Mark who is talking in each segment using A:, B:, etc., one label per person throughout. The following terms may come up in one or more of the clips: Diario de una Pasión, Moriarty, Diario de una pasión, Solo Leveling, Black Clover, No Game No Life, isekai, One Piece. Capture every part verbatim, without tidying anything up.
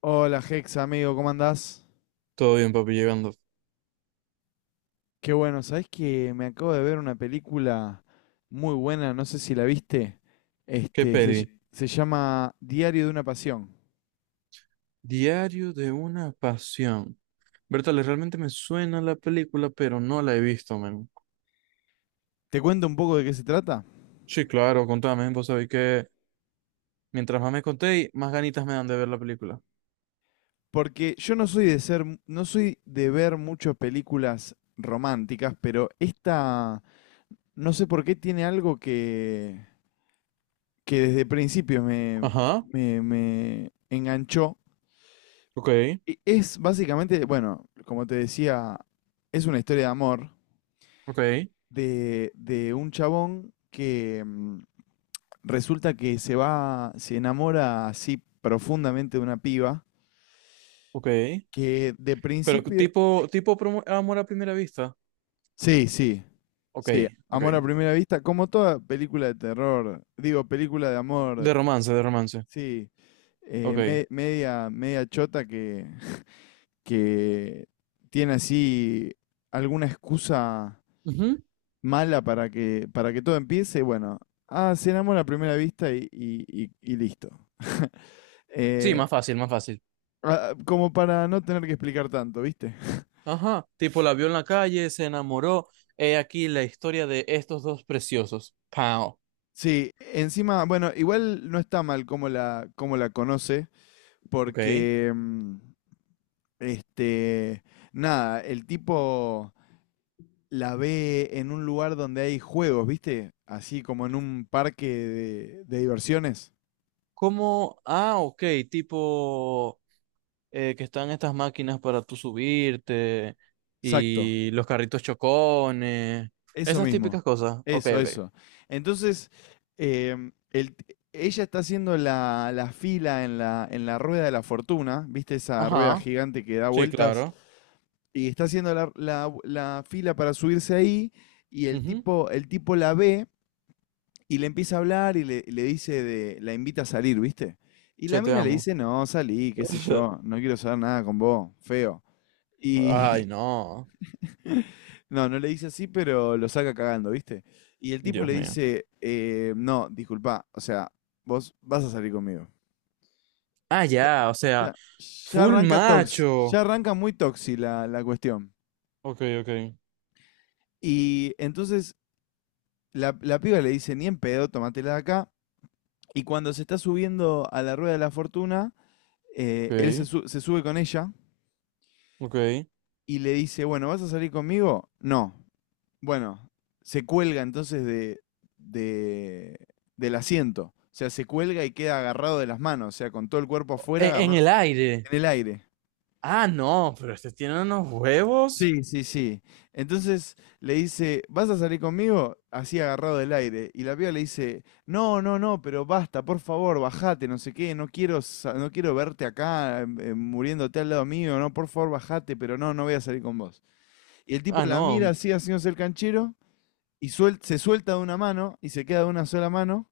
A: Hola Hex, amigo, ¿cómo andás?
B: Todo bien, papi, llegando.
A: Qué bueno, ¿sabés que me acabo de ver una película muy buena? No sé si la viste.
B: ¿Qué
A: Este, se,
B: peli?
A: ll- se llama Diario de una Pasión.
B: Diario de una pasión. Bertale, realmente me suena la película, pero no la he visto, men.
A: ¿Te cuento un poco de qué se trata?
B: Sí, claro, contame, vos sabés que mientras más me contéis, más ganitas me dan de ver la película.
A: Porque yo no soy de ser, mu- no soy de ver muchas películas románticas, pero esta, no sé por qué tiene algo que, que desde principio me,
B: Ajá,
A: me, me enganchó.
B: ok,
A: Y es básicamente, bueno, como te decía, es una historia de amor
B: ok,
A: de, de un chabón que mm, resulta que se va, se enamora así profundamente de una piba
B: ok.
A: que de
B: Pero
A: principio,
B: tipo, tipo promo- amor a primera vista.
A: sí, sí,
B: Ok,
A: sí, amor a
B: ok.
A: primera vista, como toda película de terror, digo, película de
B: De
A: amor,
B: romance, de romance.
A: sí, eh,
B: Ok.
A: me- media, media chota que, que tiene así alguna excusa
B: Ujú.
A: mala para que, para que todo empiece, bueno, ah, cenamos a primera vista y, y- y- y listo.
B: Sí, más
A: Eh,
B: fácil, más fácil.
A: ah, como para no tener que explicar tanto, ¿viste?
B: Ajá, tipo la vio en la calle, se enamoró. He aquí la historia de estos dos preciosos. Pau.
A: Sí, encima, bueno, igual no está mal cómo la, cómo la conoce,
B: Ok.
A: porque, mm, este, nada, el tipo la ve en un lugar donde hay juegos, ¿viste? Así como en un parque de, de diversiones.
B: ¿Cómo? Ah, ok, tipo eh, que están estas máquinas para tú subirte
A: Exacto.
B: y los carritos chocones,
A: Eso
B: esas
A: mismo,
B: típicas cosas. Ok,
A: eso,
B: ok.
A: eso. Entonces, em, el t- ella está haciendo la, la fila en la, en la rueda de la fortuna, ¿viste esa rueda
B: Ajá.
A: gigante que da
B: Sí,
A: vueltas?
B: claro.
A: Y está haciendo la, la- la fila para subirse ahí y el
B: Mhm.
A: tipo, el tipo la ve y le empieza a hablar y le, le dice de, la invita a salir, ¿viste? Y
B: Che,
A: la
B: te
A: mina le
B: amo.
A: dice, no, salí, qué sé yo, no quiero saber nada con vos, feo. Y,
B: Ay, no.
A: No, no le dice así, pero lo saca cagando, ¿viste? Y el tipo
B: Dios
A: le
B: mío.
A: dice, eh, no, disculpa, o sea, vos vas a salir conmigo.
B: Ah,
A: Ya,
B: ya, o sea,
A: ya, ya
B: full
A: arranca tox, ya
B: macho.
A: arranca muy toxi la, la cuestión.
B: Ok, ok,
A: Y entonces la, la piba le dice, ni en pedo, tómatela de acá. Y cuando se está subiendo a la rueda de la fortuna, eh, él se,
B: ok,
A: su- se sube con ella
B: ok.
A: y le dice, bueno, ¿vas a salir conmigo? No. Bueno, se cuelga entonces de, de- del asiento. O sea, se cuelga y queda agarrado de las manos, o sea, con todo el cuerpo afuera,
B: En, en
A: agarrado
B: el aire.
A: en el aire.
B: Ah, no, pero este tiene unos huevos.
A: Sí, sí, sí. Entonces le dice, ¿vas a salir conmigo? Así agarrado del aire. Y la piba le dice, no, no, no, pero basta, por favor, bajate, no sé qué, no quiero, sa- no quiero verte acá, eh, muriéndote al lado mío, no, por favor, bajate, pero no, no voy a salir con vos. Y el tipo
B: Ah,
A: la mira
B: no.
A: así, haciéndose el canchero, y suel- se suelta de una mano y se queda de una sola mano.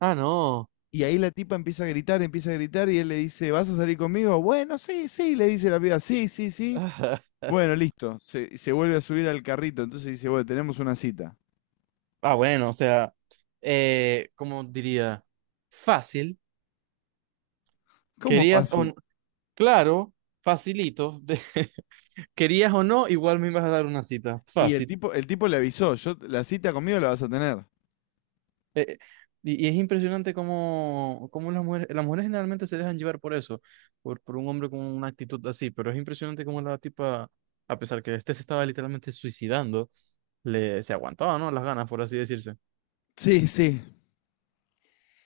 B: Ah, no.
A: Y ahí la tipa empieza a gritar, empieza a gritar y él le dice, ¿vas a salir conmigo? Bueno, sí, sí, le dice la piba, sí, sí, sí. Bueno, listo. Se, se vuelve a subir al carrito, entonces dice, bueno, tenemos una cita.
B: Ah, bueno, o sea, eh, ¿cómo diría? Fácil.
A: ¿Cómo
B: ¿Querías o
A: fácil?
B: no? Claro, facilito. ¿Querías o no? Igual me ibas a dar una cita.
A: Y el
B: Fácil.
A: tipo, el tipo le avisó, yo, la cita conmigo la vas a tener.
B: Y, y es impresionante cómo, cómo las mujeres, las mujeres generalmente se dejan llevar por eso, por, por un hombre con una actitud así, pero es impresionante cómo la tipa, a pesar que este se estaba literalmente suicidando, le, se aguantaba, ¿no? Las ganas, por así decirse.
A: Sí, sí,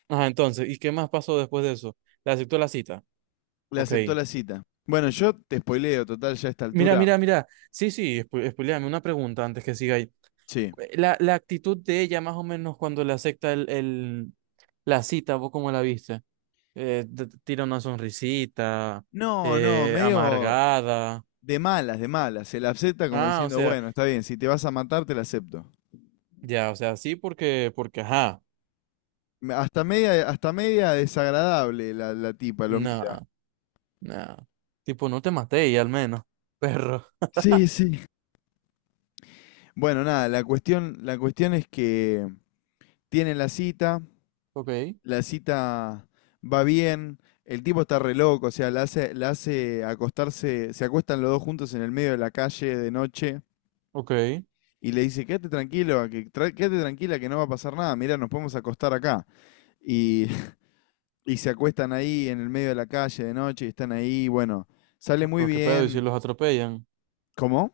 B: Ajá, entonces, ¿y qué más pasó después de eso? Le aceptó la cita.
A: le
B: Ok.
A: aceptó la cita. Bueno, yo te spoileo, total, ya a esta
B: Mira,
A: altura.
B: mira, mira. Sí, sí, espo- espoiléame una pregunta antes que siga ahí.
A: Sí.
B: Eh, La, la actitud de ella, más o menos, cuando le acepta el, el, la cita, ¿vos cómo la viste? eh, t- tira una sonrisita,
A: No, no,
B: eh,
A: medio
B: amargada.
A: de malas, de malas. Se la acepta como
B: Ah, o
A: diciendo,
B: sea,
A: bueno, está bien, si te vas a matar, te la acepto.
B: ya, o sea, sí, porque, porque, ajá,
A: Me- Hasta media, hasta media, desagradable la, la tipa, lo mira.
B: no, no. Tipo, no te maté y al menos, perro.
A: Sí, sí. Bueno, nada, la cuestión, la cuestión, es que tienen la cita,
B: Ok,
A: la cita va bien, el tipo está re loco, o sea, la hace, la hace acostarse, se acuestan los dos juntos en el medio de la calle de noche
B: ok,
A: y le dice, quédate tranquilo, a que, tra- quédate tranquila que no va a pasar nada, mira, nos podemos acostar acá. Y, y se acuestan ahí en el medio de la calle de noche y están ahí, bueno, sale muy
B: pero qué pedo, y si
A: bien.
B: los atropellan,
A: ¿Cómo?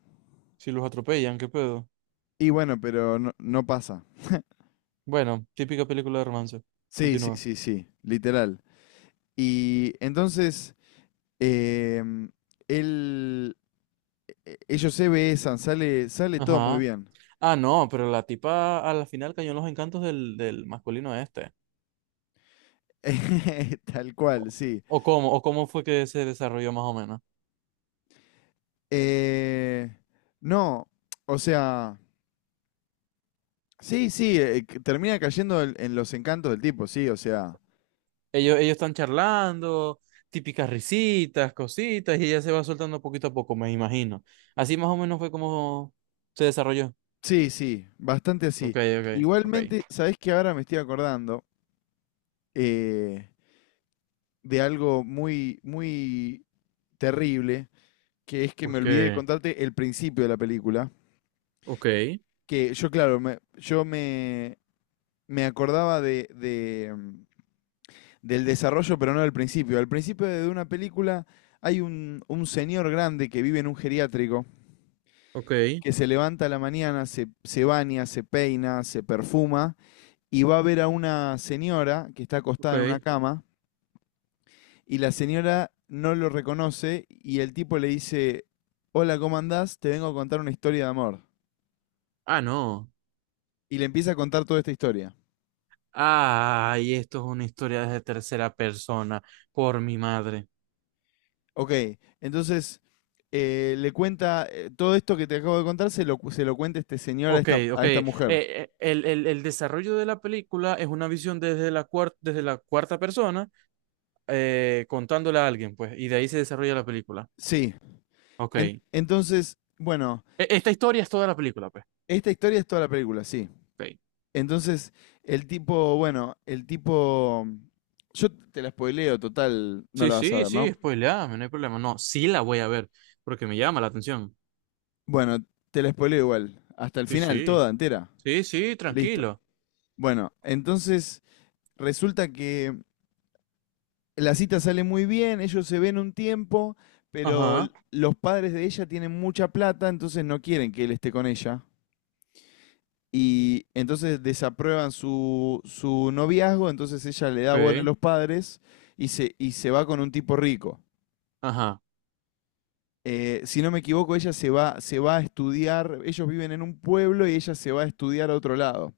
B: si los atropellan, qué pedo.
A: Y bueno, pero no, no pasa.
B: Bueno, típica película de romance.
A: Sí, sí,
B: Continúa.
A: sí, sí, literal. Y entonces, em, él, e- ellos se besan, sale, sale todo muy
B: Ajá.
A: bien.
B: Ah, no, pero la tipa a la final cayó en los encantos del, del masculino este.
A: Tal cual, sí.
B: ¿O cómo? ¿O cómo fue que se desarrolló más o menos?
A: Eh, no, o sea, sí, sí, eh, eh, que termina cayendo en, en los encantos del tipo, sí, o sea,
B: Ellos, ellos están charlando, típicas risitas, cositas, y ella se va soltando poquito a poco, me imagino. Así más o menos fue como se desarrolló.
A: sí, sí, bastante
B: Ok,
A: así.
B: ok, ok.
A: Igualmente, sabes que ahora me estoy acordando, eh, de algo muy, muy terrible que es que
B: ¿Por
A: me olvidé de
B: qué?
A: contarte el principio de la película,
B: Ok,
A: que yo, claro, me, yo me, me acordaba de, de, mm, del desarrollo, pero no del principio. Al principio de una película hay un, un señor grande que vive en un geriátrico,
B: ok,
A: que se levanta a la mañana, se, se baña, se peina, se perfuma, y va a ver a una señora que está acostada en una
B: ok.
A: cama, y la señora no lo reconoce, y el tipo le dice, hola, ¿cómo andás? Te vengo a contar una historia de amor.
B: Ah, no.
A: Y le empieza a contar toda esta historia.
B: Ay, esto es una historia de tercera persona, por mi madre.
A: Ok, entonces eh, le cuenta, eh, todo esto que te acabo de contar, se lo, cu- se lo cuenta este señor a
B: Ok,
A: esta,
B: ok.
A: a esta
B: Eh,
A: mujer.
B: eh, el, el, el desarrollo de la película es una visión desde la cuar desde la cuarta persona, eh, contándole a alguien, pues, y de ahí se desarrolla la película.
A: Sí.
B: Ok.
A: En- entonces, bueno,
B: E- esta historia es toda la película, pues.
A: esta historia es toda la película, sí.
B: Ok.
A: Entonces, el tipo, bueno, el tipo, yo te la spoileo, total, no
B: Sí,
A: la vas a
B: sí,
A: ver, ¿no?
B: sí, spoileame, no hay problema. No, sí la voy a ver, porque me llama la atención.
A: Bueno, te la spoileo igual, hasta el
B: Sí,
A: final,
B: sí,
A: toda entera,
B: sí, sí,
A: listo.
B: tranquilo.
A: Bueno, entonces resulta que la cita sale muy bien, ellos se ven un tiempo, pero l-
B: Ajá,
A: los padres de ella tienen mucha plata, entonces no quieren que él esté con ella. Y entonces desaprueban su, su, noviazgo, entonces ella le da bola a
B: ok,
A: los padres y se, y se va con un tipo rico.
B: ajá.
A: Eh, si no me equivoco, ella se va, se va a estudiar, ellos viven en un pueblo y ella se va a estudiar a otro lado,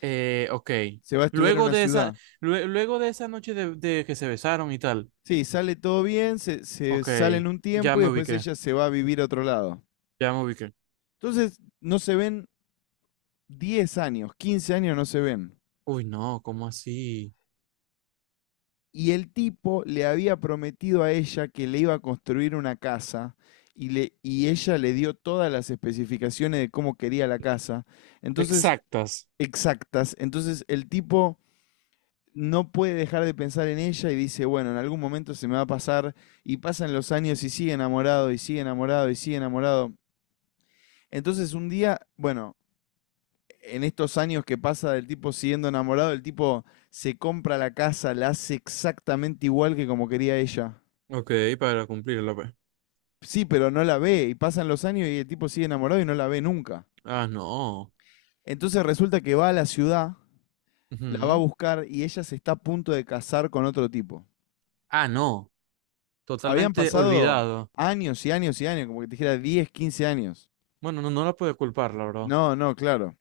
B: Eh, ok.
A: se va a estudiar a
B: Luego
A: una
B: de esa,
A: ciudad.
B: lue- luego de esa noche de, de que se besaron y tal.
A: Sí, sale todo bien, se, se
B: Ok,
A: salen un
B: ya
A: tiempo y
B: me
A: después
B: ubiqué,
A: ella se va a vivir a otro lado.
B: ya me ubiqué.
A: Entonces no se ven diez años, quince años no se ven.
B: Uy, no, ¿cómo así?
A: Y el tipo le había prometido a ella que le iba a construir una casa y, le, y ella le dio todas las especificaciones de cómo quería la casa. Entonces,
B: Exactas.
A: exactas. Entonces, el tipo no puede dejar de pensar en ella y dice, bueno, en algún momento se me va a pasar. Y pasan los años y sigue enamorado y sigue enamorado y sigue enamorado. Entonces, un día, bueno, en estos años que pasa del tipo siguiendo enamorado, el tipo se compra la casa, la hace exactamente igual que como quería ella.
B: Ok, para cumplirla, pues.
A: Sí, pero no la ve y pasan los años y el tipo sigue enamorado y no la ve nunca.
B: Ah, no.
A: Entonces resulta que va a la ciudad, la va a
B: Ujú.
A: buscar y ella se está a punto de casar con otro tipo.
B: Ah, no.
A: Habían
B: Totalmente
A: pasado
B: olvidado.
A: años y años y años, como que te dijera diez, quince años.
B: Bueno, no, no la puedo culpar, la verdad.
A: No, no, claro.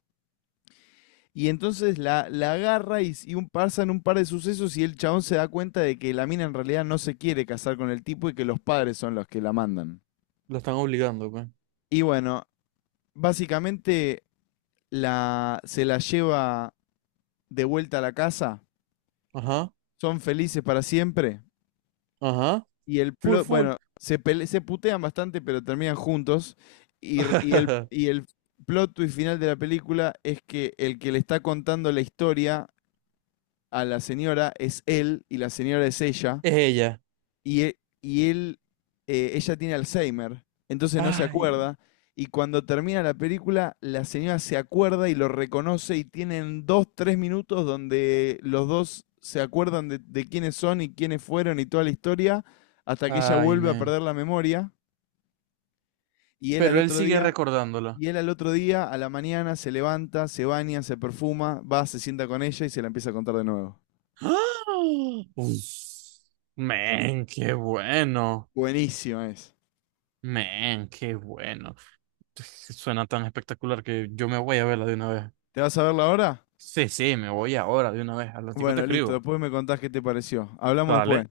A: Y entonces la, la, agarra y, s- y un, pasan un par de sucesos y el chabón se da cuenta de que la mina en realidad no se quiere casar con el tipo y que los padres son los que la mandan.
B: La están obligando, pues.
A: Y bueno, básicamente la, se la lleva de vuelta a la casa,
B: Ajá,
A: son felices para siempre
B: ajá.
A: y el
B: Full,
A: plot,
B: full.
A: bueno, se, pele- se putean bastante pero terminan juntos y, r- y el, y el plot twist final de la película es que el que le está contando la historia a la señora es él y la señora es ella.
B: Es ella.
A: y, e- y él, eh, ella tiene Alzheimer, entonces no se
B: Ay,
A: acuerda. Y cuando termina la película, la señora se acuerda y lo reconoce y tienen dos, tres minutos donde los dos se acuerdan de, de quiénes son y quiénes fueron y toda la historia, hasta que ella
B: ay,
A: vuelve a
B: men.
A: perder la memoria y él al
B: Pero él
A: otro
B: sigue
A: día,
B: recordándola.
A: y él al otro día, a la mañana, se levanta, se baña, se perfuma, va, se sienta con ella y se la empieza a contar de nuevo.
B: ¡Ah! Uf. Men, qué bueno.
A: Buenísima es.
B: Men, qué bueno. Suena tan espectacular que yo me voy a verla de una vez.
A: ¿Te vas a verla ahora?
B: Sí, sí, me voy ahora de una vez. Al ratico te
A: Bueno, listo.
B: escribo.
A: Después me contás qué te pareció. Hablamos después.
B: Dale.